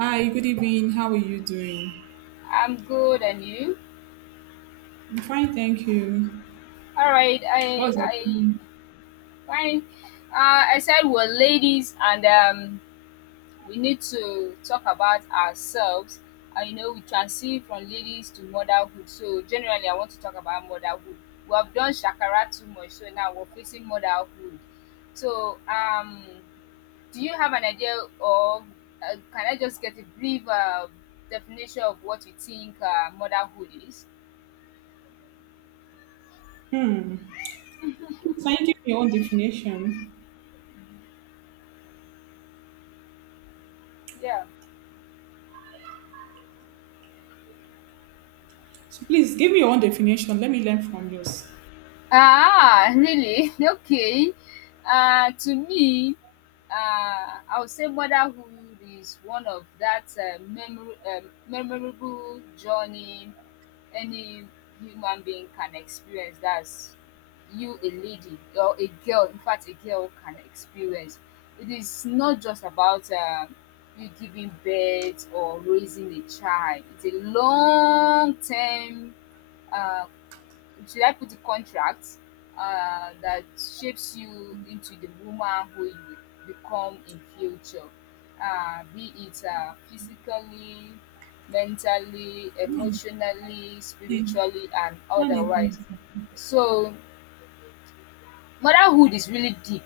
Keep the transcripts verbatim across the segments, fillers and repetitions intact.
Hi, good evening. How are you doing? I'm good, and you? I'm fine, thank you. All right, I, What's your— I, fine. Uh, I said we're ladies, and um, we need to talk about ourselves. And you know, we transition from ladies to motherhood. So generally, I want to talk about motherhood. We have done shakara too much, so now we're facing motherhood. So, um, do you have an idea, or uh, can I just get a brief uh, definition of what you think uh, motherhood is? Hmm. Please, can you give me your own definition? Yeah. So please give me your own definition. Let me learn from yours. Ah, really? Okay. Uh, to me, uh, I would say motherhood is one of that uh, memor- um, memorable journey any human being can experience. That's you, a lady or a girl. In fact, a girl can experience. It is not just about uh, you giving birth or raising a child. It's a long term. Um, should I put a contract uh, that shapes you into the woman who you will become in future, uh, be it uh, physically, mentally, emotionally, Okay. spiritually, and One otherwise. second. So motherhood is really deep.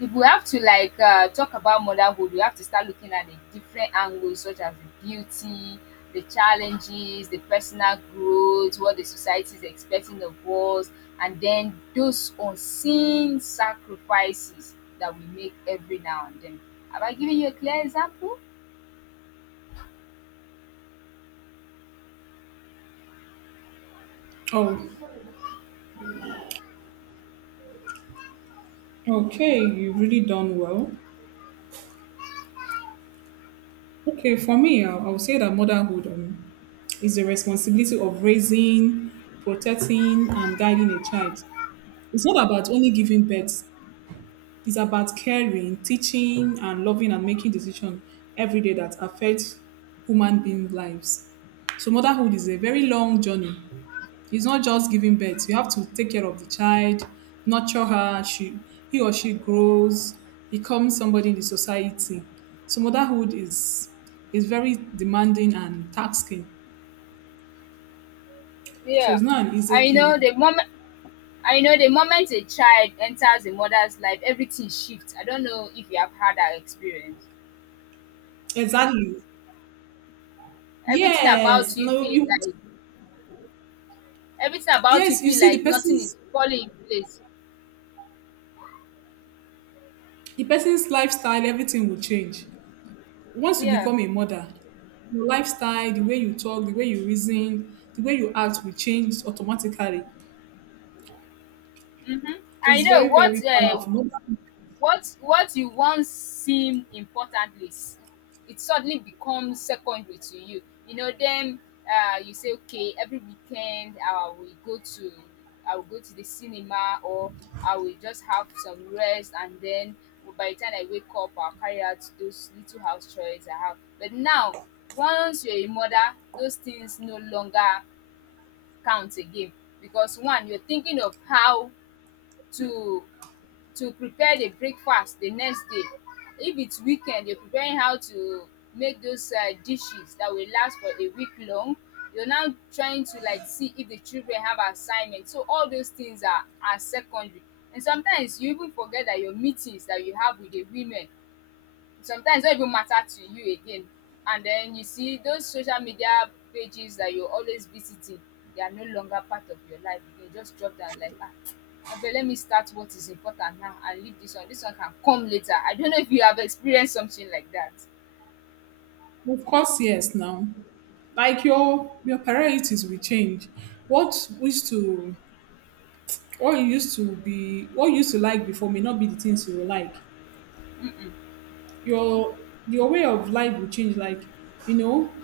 If we have to like uh, talk about motherhood, we have to start looking at the different angles, such as the beauty, the challenges, the personal growth, what the society is expecting of us, and then those unseen sacrifices that we make every now and then. Have I given you a clear example? Oh, okay. You've really done well. Okay, for me, I I would say that motherhood um, is the responsibility of raising, protecting, and guiding a child. It's not about only giving birth. It's about caring, teaching, and loving and making decisions every day that affect human being lives. So motherhood is a very long journey. It's not just giving birth. You have to take care of the child, nurture her. She, he or she grows, becomes somebody in the society. So motherhood is is very demanding and taxing. So it's Yeah. not an easy I know thing. the moment. I know the moment a child enters a mother's life, everything shifts. I don't know if you have had that experience. Exactly. Everything about Yes. you No. feel You. like Everything about you Yes. You feel see the like nothing person's is falling in place. the person's lifestyle, everything will change. Once you Yeah. become a mother, your lifestyle, the way you talk, the way you reason, the way you act will change automatically. Mhm. I It's know very, very what, uh powerful. Mother— What what you once seemed importantly s- it suddenly becomes secondary to you. You know, then uh, You say, okay, every weekend I will go to I will go to the cinema, or I will just have some rest, and then by the time I wake up I'll carry out those little house chores I have. But now once you're a mother, those things no longer count again, because one, you're thinking of how to to prepare the breakfast the next day. If it's weekend, you're preparing how to make those uh, dishes that will last for a week long. You're now trying to like see if the children have assignments. So all those things are are secondary. And sometimes you even forget that your meetings that you have with the women sometimes don't even matter to you again. And then you see those social media pages that you're always visiting, they are no longer part of your life. You just drop down like, ah. But let me start what is important now and leave this one. This one can come later. I don't know if you have experienced something like that. Of course, yes, now. Like your your priorities will change. What used to what you used to be what you used to like before may not be the things you will like. Your your way of life will change. Like, you know,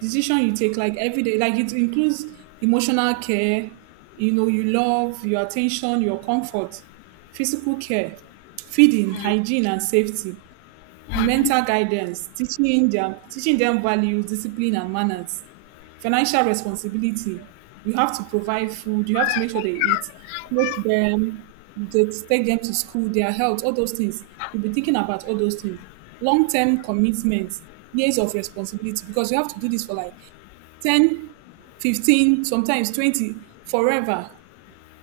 decision you take like every day like it includes emotional care, you know, you love, your attention, your comfort, physical care, feeding, Mm. hygiene and safety, Mm. mental guidance, teaching them teaching them values, discipline, and manners, financial responsibility. You have to provide food. You have to make sure they eat, clothe them, they take them to school, their health, all those things. You'll be thinking about all those things. Long term commitments, years of responsibility, because you have to do this for like ten, fifteen, sometimes twenty, forever.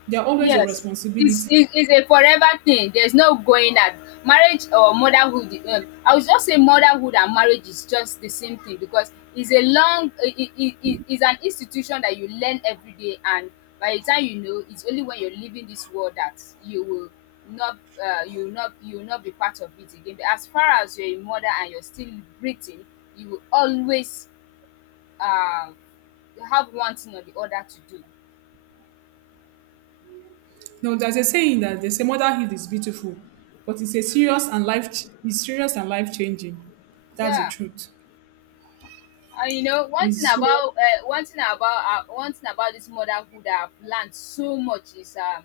They're always your Yes, it's responsibility. it's it's a forever thing. There's no going that. Marriage or motherhood, um, I would just say motherhood and marriage is just the same thing, because it's a long, it it it it's an institution that you learn every day, and by the time you know, it's only when you're leaving this world that you will not uh, you will not you will not be part of it again. But as far as you're a mother and you're still breathing, you will always, um, have one thing or the other to do. No, there's a saying that they say motherhood is beautiful, but it's a serious and life it's serious and life changing. That's the Yeah. truth. Uh, you know, one thing It's serious. about uh, one thing about uh, one thing about this motherhood I've learned so much is um,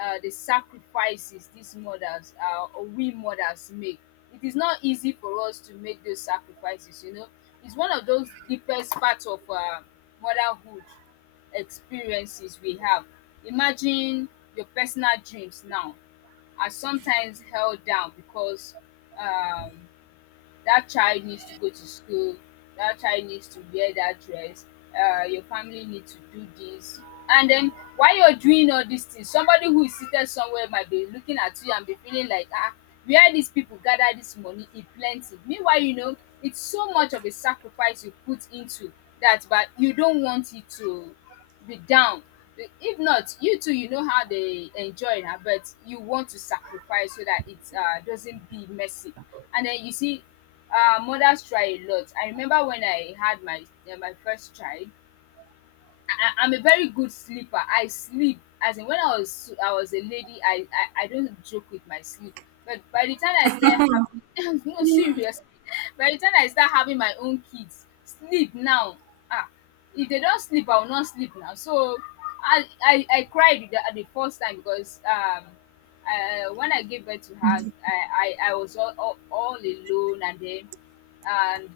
uh, the sacrifices these mothers, uh, or we mothers make. It is not easy for us to make those sacrifices. You know, it's one of those deepest parts of uh, motherhood experiences we have. Imagine your personal dreams now are sometimes held down because, um, that child needs to go to school, that child needs to wear that dress, uh, your family needs to do this, and then while you're doing all these things somebody who is seated somewhere might be looking at you and be feeling like, ah, where these people gather this money e plenty. Meanwhile, you know it's so much of a sacrifice you put into that, but you don't want it to be down. Be- if not you too, you know how they enjoy na, but you want to sacrifice so that it uh, doesn't be messy. And then you see uh mothers try a lot. I remember when I had my eh my first child, I, I'm a very good sleeper. I sleep, as in when I was I was a lady, I I, I don't joke with my sleep. But by the time I start having No, seriously, by the time I start having my own kids, sleep now. Ah, if they don't sleep, I will not sleep now. So I I, I cried the, the first time because um. Uh, when I gave birth to her, I, I, I was all, all, all alone, and then, and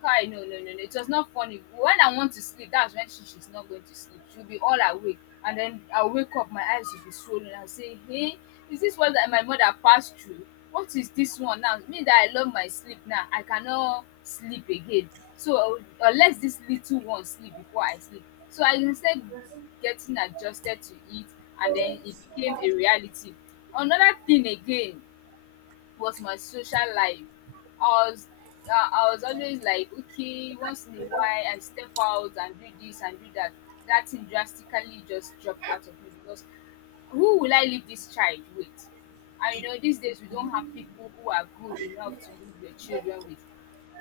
Kai, no, no, no, no. It was not funny. When I want to sleep, that's when she, she's not going to sleep. She'll be all awake. And then I'll wake up, my eyes will be swollen. I'll say, hey, is this what that my mother passed through? What is this one now? Me that I love my sleep, now I cannot sleep again. So uh, unless this little one sleep before I sleep. So I, instead, getting adjusted to it, and then it became a reality. Another thing again was my social life. I was uh, I was always like, okay, once in a while I step out and do this and do that. That thing drastically just dropped out of me, because who will I leave this child with? And you know, these days we don't have people who are good enough to leave their children with.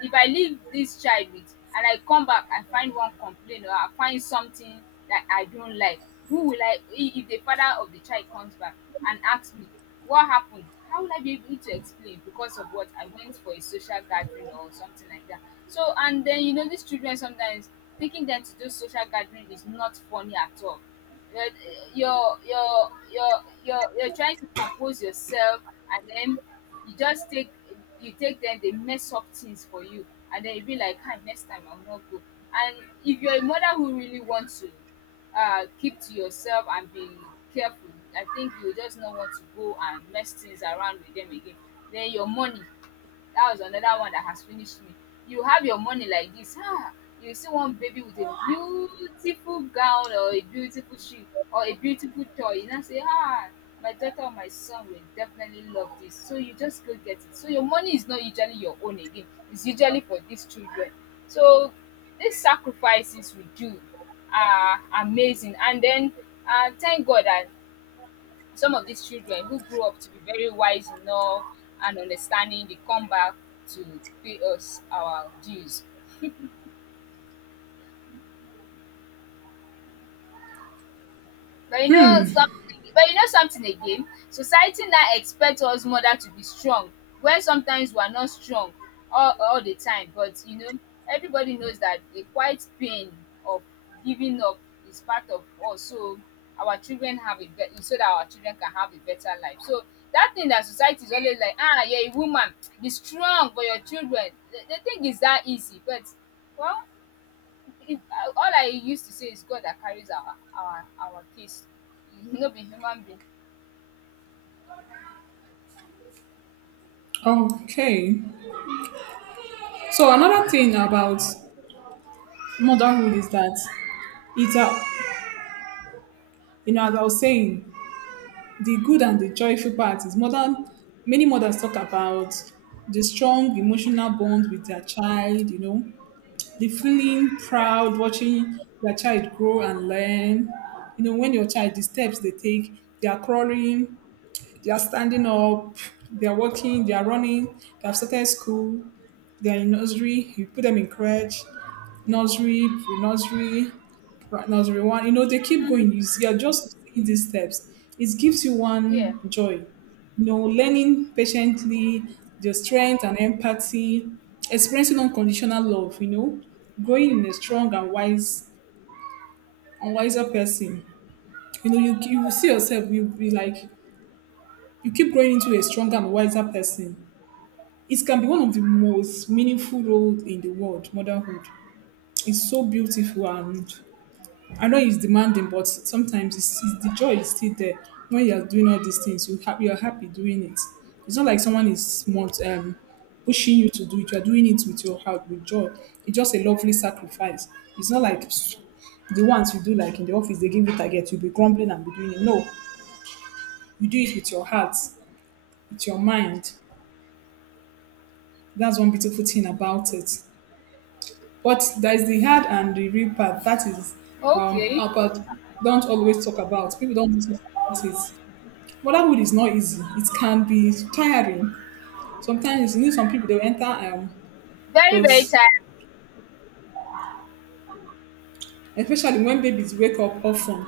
If I leave this child with and I come back and find one complaint or I find something that I don't like, who will I, if if the father of the child comes back and asks me what happened, how will I be able to explain, because of what, I went for a social gathering or something like that? So, and then you know these children, sometimes taking them to those social gathering is not funny at all. you're you're you're you're you're, you're trying to compose yourself, and then you just take you take them. They mess up things for you, and then you be like, "Hi, next time I will not go." And if you're a mother who really wants to uh, keep to yourself and be careful, I think you just not want to go and mess things around with them again. Then your money, that was another one that has finished me. You have your money like this, ah, you see one baby with a beautiful gown or a beautiful shoe or a beautiful toy, you know say, ah, my daughter or my son will definitely love this, so you just go get it. So your money is not usually your own again. It's usually for these children. So these sacrifices we do are amazing. And then, uh, thank God that some of these children who grew up to be very wise enough and understanding, they come back to pay us our dues. But you know something but you know something again, society now expects us mother to be strong when sometimes we are not strong all all the time. But you know, everybody knows that the quiet pain of giving up is part of us, so our children have a bet so that our children can have a better life. So that thing that society is always like, ah, you're a woman, be strong for your children, the the thing is that easy. But well, it, I- all I used to say is God that carries our our our case. No be human being. Okay. So another thing about motherhood is that it's a you know, as I was saying, the good and the joyful part is mother many mothers talk about the strong emotional bond with their child, you know, the feeling proud watching their child grow and learn. You know, when your child the steps they take, they are crawling, they are standing up, they are walking, they are running, they have started school, they are in nursery, you put them in crèche, nursery, pre-nursery, pra- nursery one, you know, they keep Yeah. going. You see, you're just seeing these steps. It gives you Yeah, one joy. You know, learning patiently, the strength and empathy, experiencing unconditional love, you know, growing in a strong and wise and wiser person. You know, you, you yeah. will see yourself, you will be like, you keep growing into a stronger and wiser person. It can be one of the most meaningful roles in the world, motherhood. It's so beautiful, and I know it's demanding, but sometimes it's, it's, the joy is still there. When you're doing all these things, you ha- you're happy doing it. It's not like someone is not um, pushing you to do it. You're doing it with your heart, with joy. It's just a lovely sacrifice. It's not like the ones you do like in the office, they give you target, you'll be grumbling and be doing it. No, you do it with your heart, with your mind. That's one beautiful thing about it. But there's the hard and the real part. That is um Okay. a part don't always talk about. People don't always talk about it. Motherhood is not easy. It can be tiring. Sometimes you need some people they'll enter um Very very those, tired. especially when babies wake up often.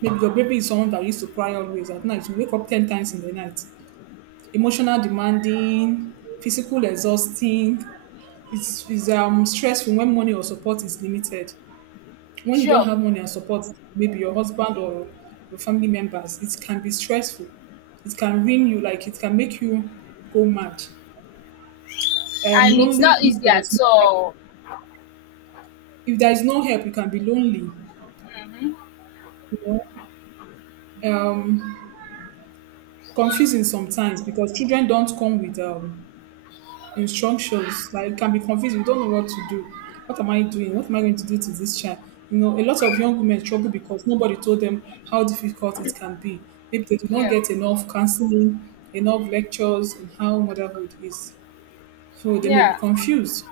Maybe your baby is someone that used to cry always at night. You wake up ten times in the night. Emotional demanding, physical exhausting. It's, it's um stressful when money or support is limited. When you don't Sure. have money and support, maybe your husband or your family members, it can be stressful. It can ruin you, like it can make you go mad. Um, And it's lonely not if easy there is at no help. all. If there is no help, you can be lonely. Hmm. You know, um, confusing sometimes because children don't come with um, instructions that you can be confused. You don't know what to do. What am I doing? What am I going to do to this child? You know, a lot of young women struggle because nobody told them how difficult it can be. Maybe they did not Yeah, get enough counseling, enough lectures on how motherhood is. So they may be yeah. confused.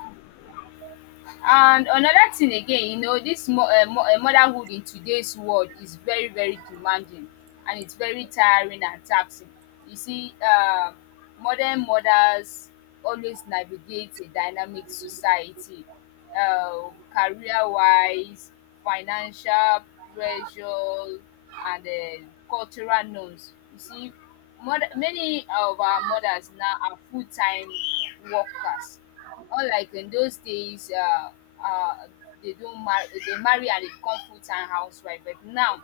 And another thing again, you know, this mo um mo um motherhood in today's world is very very demanding, and it's very tiring and taxing. You see, um modern mothers always navigate a dynamic society, um career-wise, financial pressure, and um cultural norms. You see, mother many of our mothers now are full-time workers, unlike in those days, uh, uh, they don't marry, they marry and they become full-time housewife. But now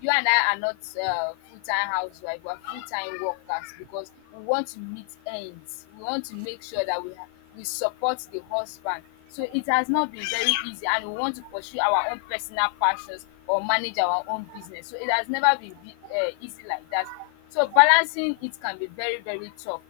you and I are not uh, full-time housewife, we are full-time workers, because we want to meet ends, we want to make sure that we ha- we support the husband. So it has not been very easy. And we want to pursue our own personal passions or manage our own business. So it has never been be, uh, easy like that. So balancing it can be very very tough.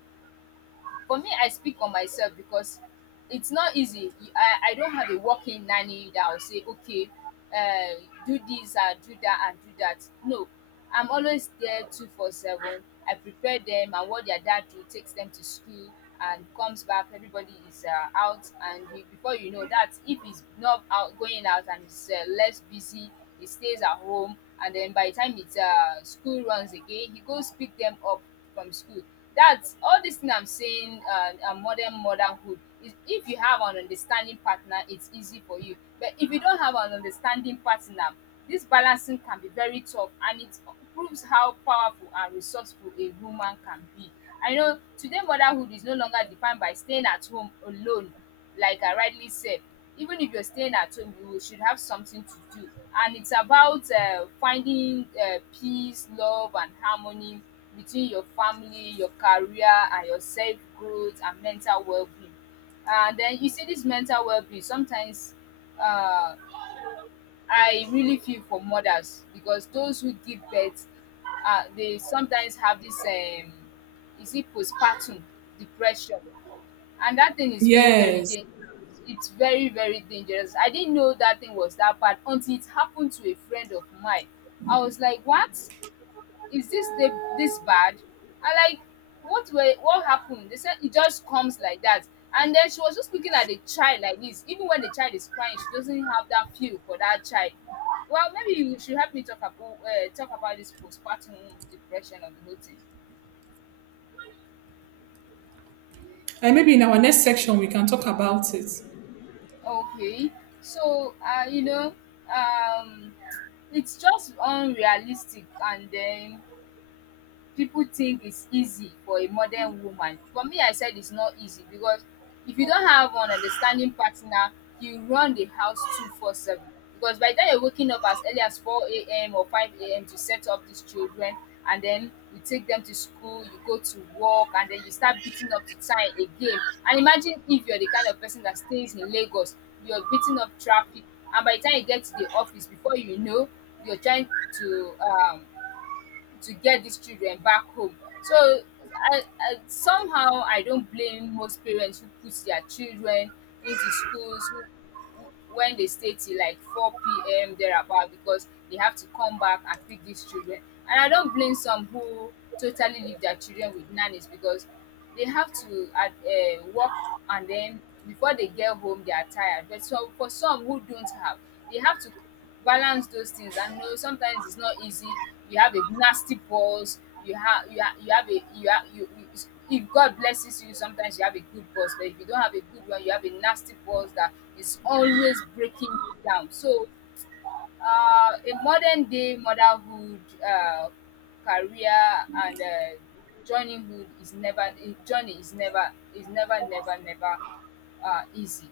For me, I speak on myself, because it's not easy. You- I, I don't have a working nanny that will say, okay, uh, do this and do that and do that. No, I'm always there twenty four seven. I prepare them and what their dad do takes them to school and comes back. Everybody is uh, out, and he, before you know that, if he's not out going out and he's uh, less busy, he stays at home. And then by the time it's uh, school runs again, he goes pick them up from school. that all this thing I'm saying, uh, uh, modern motherhood, is if you have an understanding partner, it's easy for you. But if you don't have an understanding partner, this balancing can be very tough, and it proves how powerful and resourceful a woman can be. I know today motherhood is no longer defined by staying at home alone, like I rightly said. even if you're staying at home you should have something to do, and it's about uh, finding uh, peace, love, and harmony between your family, your career, and your self growth and mental well-being. And then you see this mental well-being sometimes. uh, I really feel for mothers because those who give birth, uh, they sometimes have this, um, is it postpartum depression, and that thing is very very Yes. dangerous. It's very very dangerous. I didn't know that thing was that bad until it happened to a friend of mine. I was like, what? Is this they, this bad? I like, what were what happened? They said it just comes like that. And then she was just looking at the child like this. Even when the child is crying, she doesn't have that feel for that child. Well, maybe you should help me talk about uh, talk about this postpartum depression of the whole thing. And maybe in our next section we can talk about it. Okay, so uh, you know, um, it's just unrealistic, and then people think it's easy for a modern woman. For me, I said it's not easy because if you don't have an understanding partner, you run the house twenty four seven. Because by the time you're waking up as early as four a m or five a m to set up these children, and then you take them to school, you go to work, and then you start beating up to time again. And imagine if you're the kind of person that stays in Lagos, you're beating up traffic, and by the time you get to the office, before you know, you're trying to, um, to get these children back home. So I, I somehow I don't blame most parents who put their children into schools who, who- when they stay till like four p m thereabout because they have to come back and pick these children. And I don't blame some who totally leave their children with nannies because they have to, uh, uh, work, and then before they get home they are tired. But so for some who don't have, they have to balance those things and know sometimes it's not easy. You have a nasty boss. you have you have you have a you have you, you If God blesses you sometimes you have a good boss, but if you don't have a good one you have a nasty boss that is always breaking you down. So uh a modern day motherhood, uh career, and uh journeyhood is never, eh, journey is never is never never never uh easy.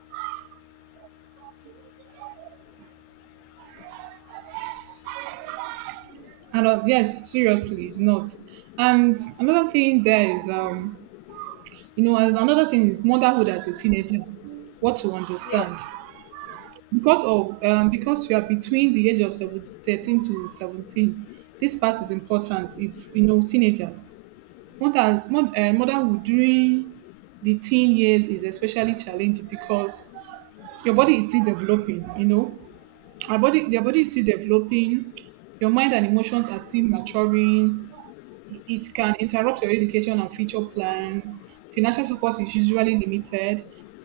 And uh, yes, seriously, it's not. And another thing there is, um, you know, and another thing is motherhood as a teenager. What to understand. Yes. Because of um, because we are between the age of seven, thirteen to seventeen, this part is important. If you know teenagers, mother, mod, uh, motherhood during the teen years is especially challenging because your body is still developing. You know, our body, their body is still developing. Your mind and emotions are still maturing. It can interrupt your education and future plans. Financial support is usually limited.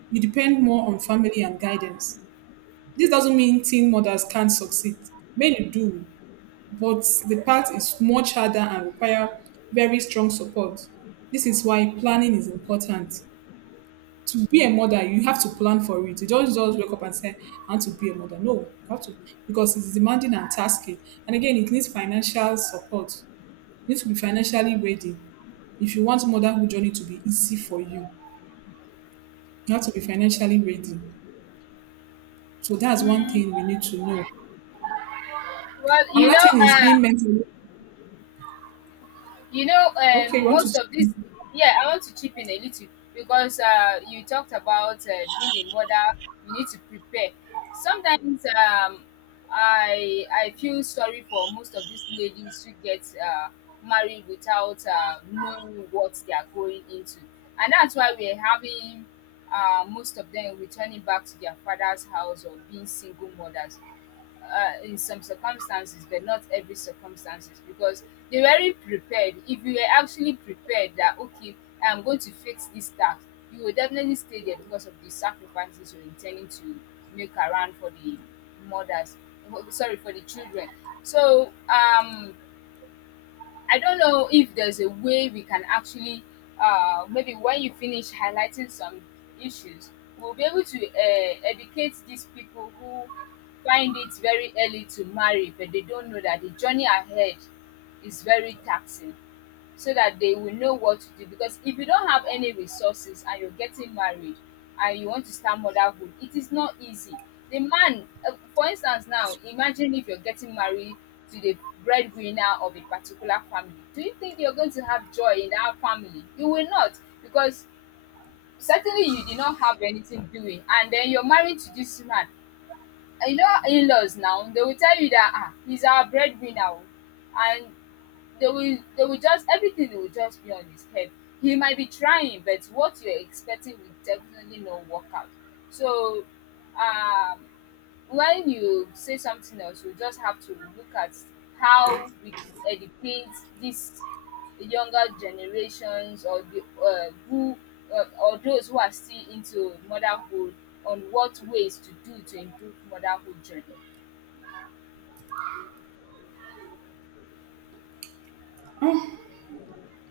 You depend more on family and guidance. This doesn't mean teen mothers can't succeed. Many do, but the path is much harder and require very strong support. This is why planning is important. To be a mother, you have to plan for it. You don't just wake up and say, I want to be a mother. No, you have to, because it's demanding and tasking. And again, it needs financial support. You need to be financially ready. If you want motherhood journey to be easy for you, you have to be financially ready. So that's one Mm. thing we need to know. Well, you Another know, thing is uh being mentally— You know, Okay, you um, want most of to? this, yeah, I want to chip in a little because uh, you talked about uh, being a mother. You need to prepare. Sometimes, um, I I feel sorry for most of these ladies who get uh, married without uh, knowing what they are going into, and that's why we're having uh, most of them returning back to their father's house or being single mothers uh, in some circumstances but not every circumstances, because they weren't prepared. If you were actually prepared that okay, i'm going to fix this task, you will definitely stay there because of the sacrifices you're intending to make around for the mothers, sorry, for the children. So um I don't know if there's a way we can actually, uh, maybe when you finish highlighting some issues, we'll be able to uh, educate these people who find it very early to marry, but they don't know that the journey ahead is very taxing, so that they will know what to do. Because if you don't have any resources and you're getting married and you want to start motherhood, it is not easy. The man, uh, for instance, now imagine if you're getting married to the breadwinner of a particular family. Do you think you're going to have joy in that family? You will not, because certainly you did not have anything doing, and then you're married to this man. And You know, in laws now, they will tell you that, ah, he's our breadwinner, oh. And they will they will just, everything will just be on his head. He might be trying, but what you're expecting will definitely not work out. So um when you say something else, you just have to look at how we could educate these younger generations or the uh, who uh, or those who are still into motherhood on what ways to do to improve motherhood journey.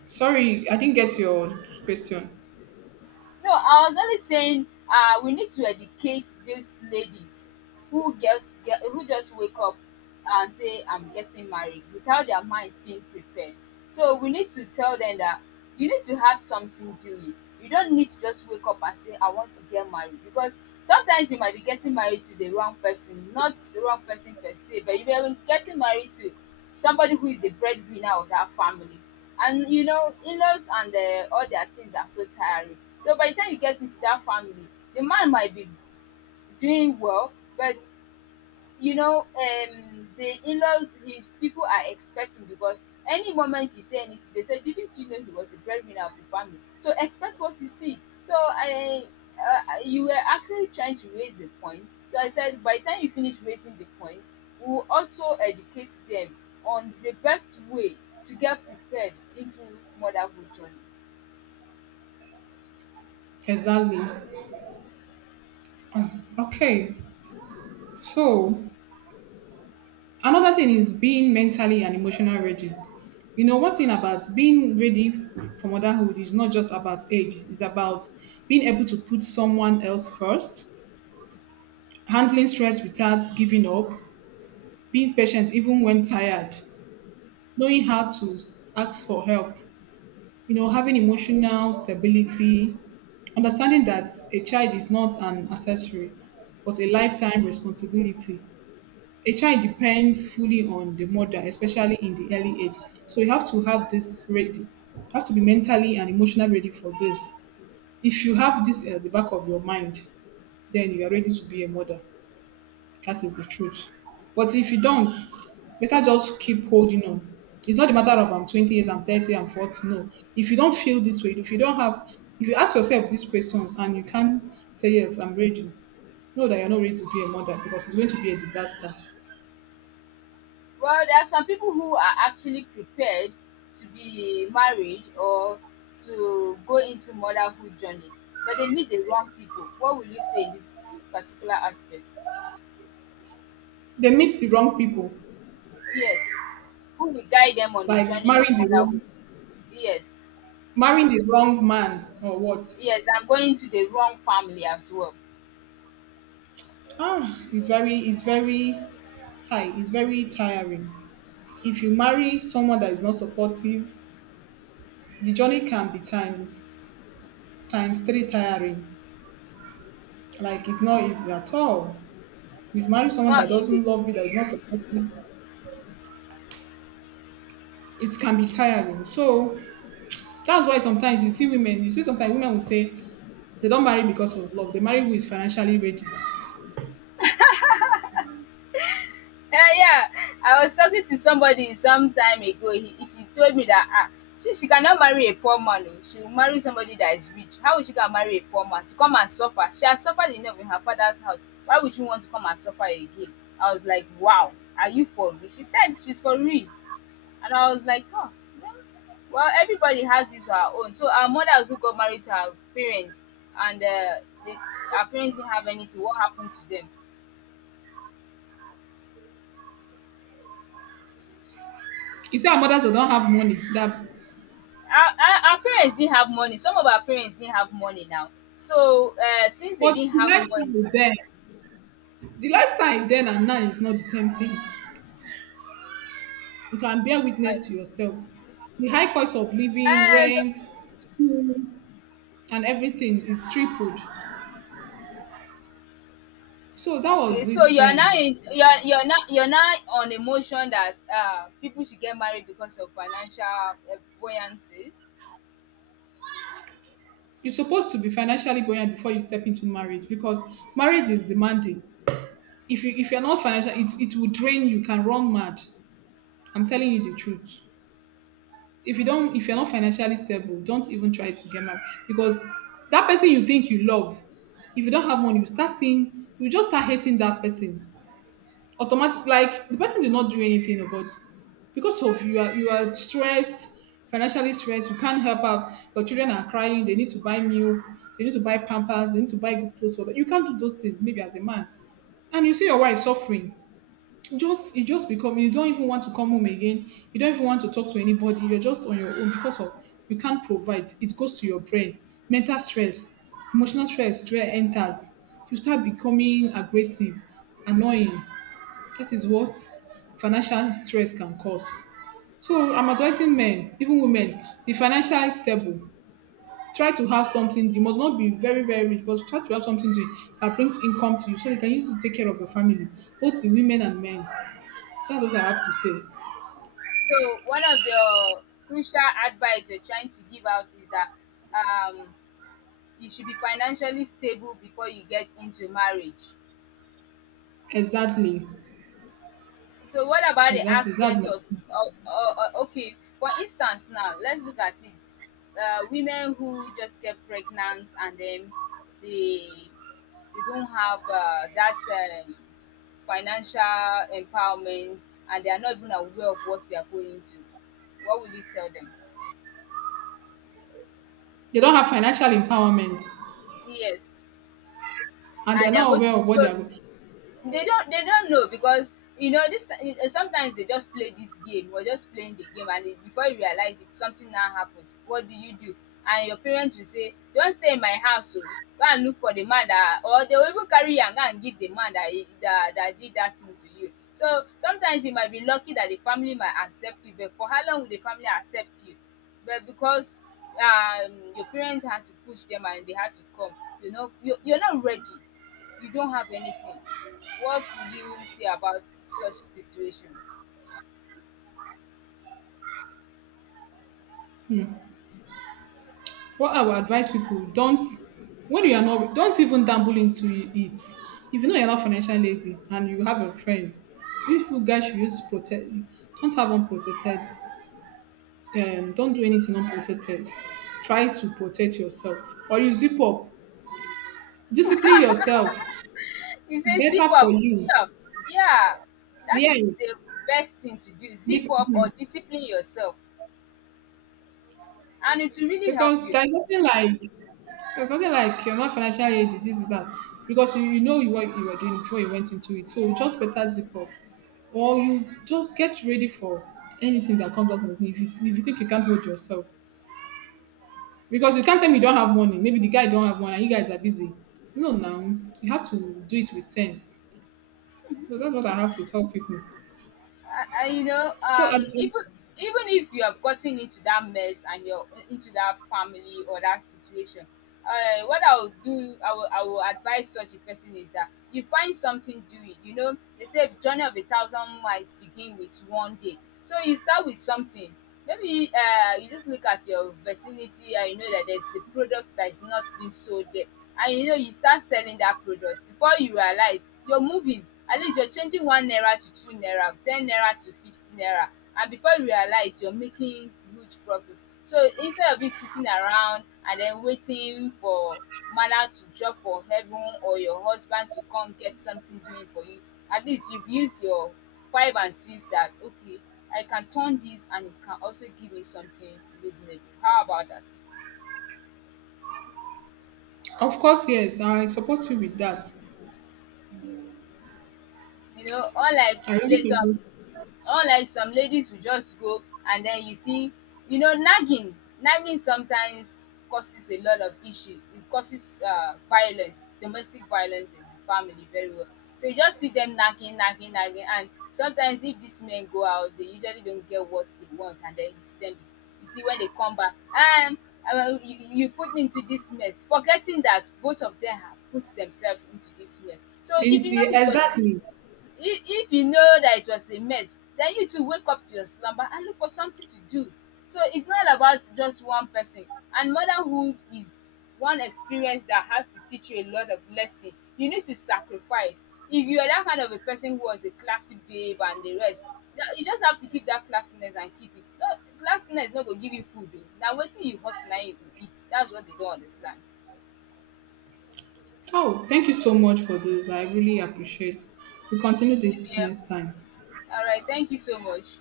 Sorry, I didn't get your question. No, I was only saying uh, we need to educate these ladies, who gets get, who just wake up and say I'm getting married without their minds being prepared. So we need to tell them that you need to have something doing. You don't need to just wake up and say I want to get married, because sometimes you might be getting married to the wrong person, not the wrong person per se, but you may be getting married to somebody who is the breadwinner of that family. And you know, in-laws and uh, all their things are so tiring. So by the time you get into that family, the man might be doing well, but you know, um the in-laws, his people, are expecting, because any moment you say anything they say, didn't you know he was the breadwinner of the family? So expect what you see. So i uh, you were actually trying to raise a point, so i said by the time you finish raising the point, we will also educate them on the best way to get prepared into motherhood journey. Exactly. Okay. So another thing is being mentally and emotionally ready. You know, one thing about being ready for motherhood is not just about age, it's about being able to put someone else first, handling stress without giving up, being patient even when tired, knowing how to s- ask for help, you know, having emotional stability, understanding that a child is not an accessory, but a lifetime responsibility. A child depends fully on the mother, especially in the early age. So you have to have this ready. You have to be mentally and emotionally ready for this. If you have this at the back of your mind, then you are ready to be a mother. That is the truth. But if you don't, better just keep holding on. It's not a matter of I'm twenty years, I'm thirty, I'm forty. No. If you don't feel this way, if you don't have, if you ask yourself these questions and you can't say, yes, I'm ready, know that you're not ready to be a mother because it's going to be a disaster. Well, there are some people who are actually prepared to be married or to go into motherhood journey, but they meet the wrong people. What will you say in this particular aspect? They meet the wrong people, Yes. Who will guide them on the like journey of marrying the wrong, motherhood? Yes. marrying the wrong man or what. Yes, I'm going to the wrong family as well. Ah, it's very, it's very high. It's very tiring. If you marry someone that is not supportive, the journey can be times times three tiring. Like it's not easy at all. You've married It's someone that not easy. doesn't love you, that is not supportive. It can be tiring. So that's why sometimes you see women, you see sometimes women will say they don't marry because of love. They marry who is financially ready. Yeah, yeah. I was talking to somebody some time ago. He, she, told me that, ah, she, she cannot marry a poor man, oh. She will marry somebody that is rich. How is she gonna marry a poor man to come and suffer? She has suffered enough in her father's house. Why would she want to come and suffer again? I was like, wow, are you for real? She said she's for real, and I was like, oh, well, well, everybody has his or her own. So our mother also got married to her parents, and uh, they, our parents didn't have anything. What happened to them? You see our mothers that don't have money. That— our our our parents didn't have money. Some of our parents didn't have money now. So uh, since they but didn't the have money, lifestyle is there. The lifestyle then and now is not the same thing. You can bear my witness to yourself. The high cost of living, uh, rent, school, and everything is tripled. So that okay. was So it you are now then. in, you are you're now you're now on a motion that uh, people should get married because of financial uh, buoyancy. You're supposed to be financially buoyant before you step into marriage because marriage is demanding. If you if you're not financial, it, it will drain you, can run mad. I'm telling you the truth. If you don't if you're not financially stable, don't even try to get married. Because that person you think you love, if you don't have money, you start seeing you just start hating that person, automatic, like the person did not do anything, about because of you are, you are stressed, financially stressed. You can't help out. Your children are crying, they need to buy milk, they need to buy pampers, they need to buy good clothes for them. You can't do those things. Maybe as a man, and you see your wife suffering, just you just become, you don't even want to come home again, you don't even want to talk to anybody, you're just on your own because of you can't provide. It goes to your brain. Mental stress, emotional stress where enters, you start becoming aggressive, annoying. That is what financial stress can cause. So I'm advising men, even women, be financially stable. Try to have something. You must not be very, very rich, but try to have something to, that brings income to you so you can use it to take care of your family, both the women and men. That's what I have to say. So one of your crucial advice you're trying to give out is that, um, you should be financially stable before you get into marriage. Exactly. So what about the Exactly. That's aspects my— of, o o o okay, for instance now, let's look at it. Uh, women who just get pregnant and then they they don't have uh, that, um, financial empowerment, and they are not even aware of what they are going into. What will you tell them? They don't have financial empowerment Yes, and they're and they are not going to aware be of what they so, are. they don't they don't know, because you know this ti- eh, sometimes they just play this game, we're just playing the game and it, before you realize it something now happened, what do you do? And your parents will say, don't stay in my house, oh, go and look for the man that, or they will even carry you and go and give the man that he- that that did that thing to you. So sometimes you might be lucky that the family might accept you, but for how long will the family accept you? But because um your parents had to push them and they had to come, you know you, you're not ready, you don't have anything. What will you say about such situations? What I would advise people, don't— when you are not, don't even dabble into it. If you know you're not financial lady and you have a friend, if you guys should use protect, don't have unprotected, um don't do anything unprotected. Try to protect yourself or you zip up. Discipline yourself. He says Better zip for up is you. sure. Yeah, that Yeah. is the best thing to do. Zip Because, up or discipline yourself, and it will really help because you. there's nothing like or something like you're not financially aid, this is that. Because you, you know you- what you were doing before you went into it. So just better zip up. Or you just get ready for anything that comes out of it. If you, if you think you can't hold yourself. Because you can't tell me you don't have money. Maybe the guy don't have money and you guys are busy. No, now you have to do it with sense. So that's what I have to tell people. I, I you know So, um and— even even if you have gotten into that mess and you're, in- into that family or that situation, uh, what I will do I will, I will advise such a person is that you find something doing. You know they say journey of a thousand miles begin with one day, so you start with something. Maybe uh, you just look at your vicinity and you know that there's a product that is not being sold there, and you know you start selling that product. Before you realize, you're moving, at least you're changing one naira to two naira, ten naira to fifty naira, and before you realize you're making huge profit. So instead of you sitting around and then waiting for mother to drop for heaven or your husband to come get something doing for you, at least you've used your five and six that, okay, i can turn this and it can also give me something reasonable. How about that? of course, yes, I support you with that. You know, unlike I really later support. unlike, some ladies will just go, and then you see, you know, nagging nagging sometimes causes a lot of issues. It causes uh, violence, domestic violence in the family, very well. So you just see them nagging nagging nagging, and sometimes if these men go out they usually don't get what they want, and then you see them. You see when they come back, um uh, you, you put me into this mess, forgetting that both of them have put themselves into this mess. So if In you know the, it was, exactly. if if you know that it was a mess, then you too wake up to your slumber and look for something to do. So it's not about just one person. And motherhood is one experience that has to teach you a lot of lesson. You need to sacrifice. If you are that kind of a person who was a classy babe and the rest, na you just have to keep that classiness and keep it, no. Classiness no go give you food o, na wetin you hustle na im you go eat. That's what they don't understand. Oh, thank you so much for this. I really appreciate. We continue Same this here. next time. All right, thank you so much.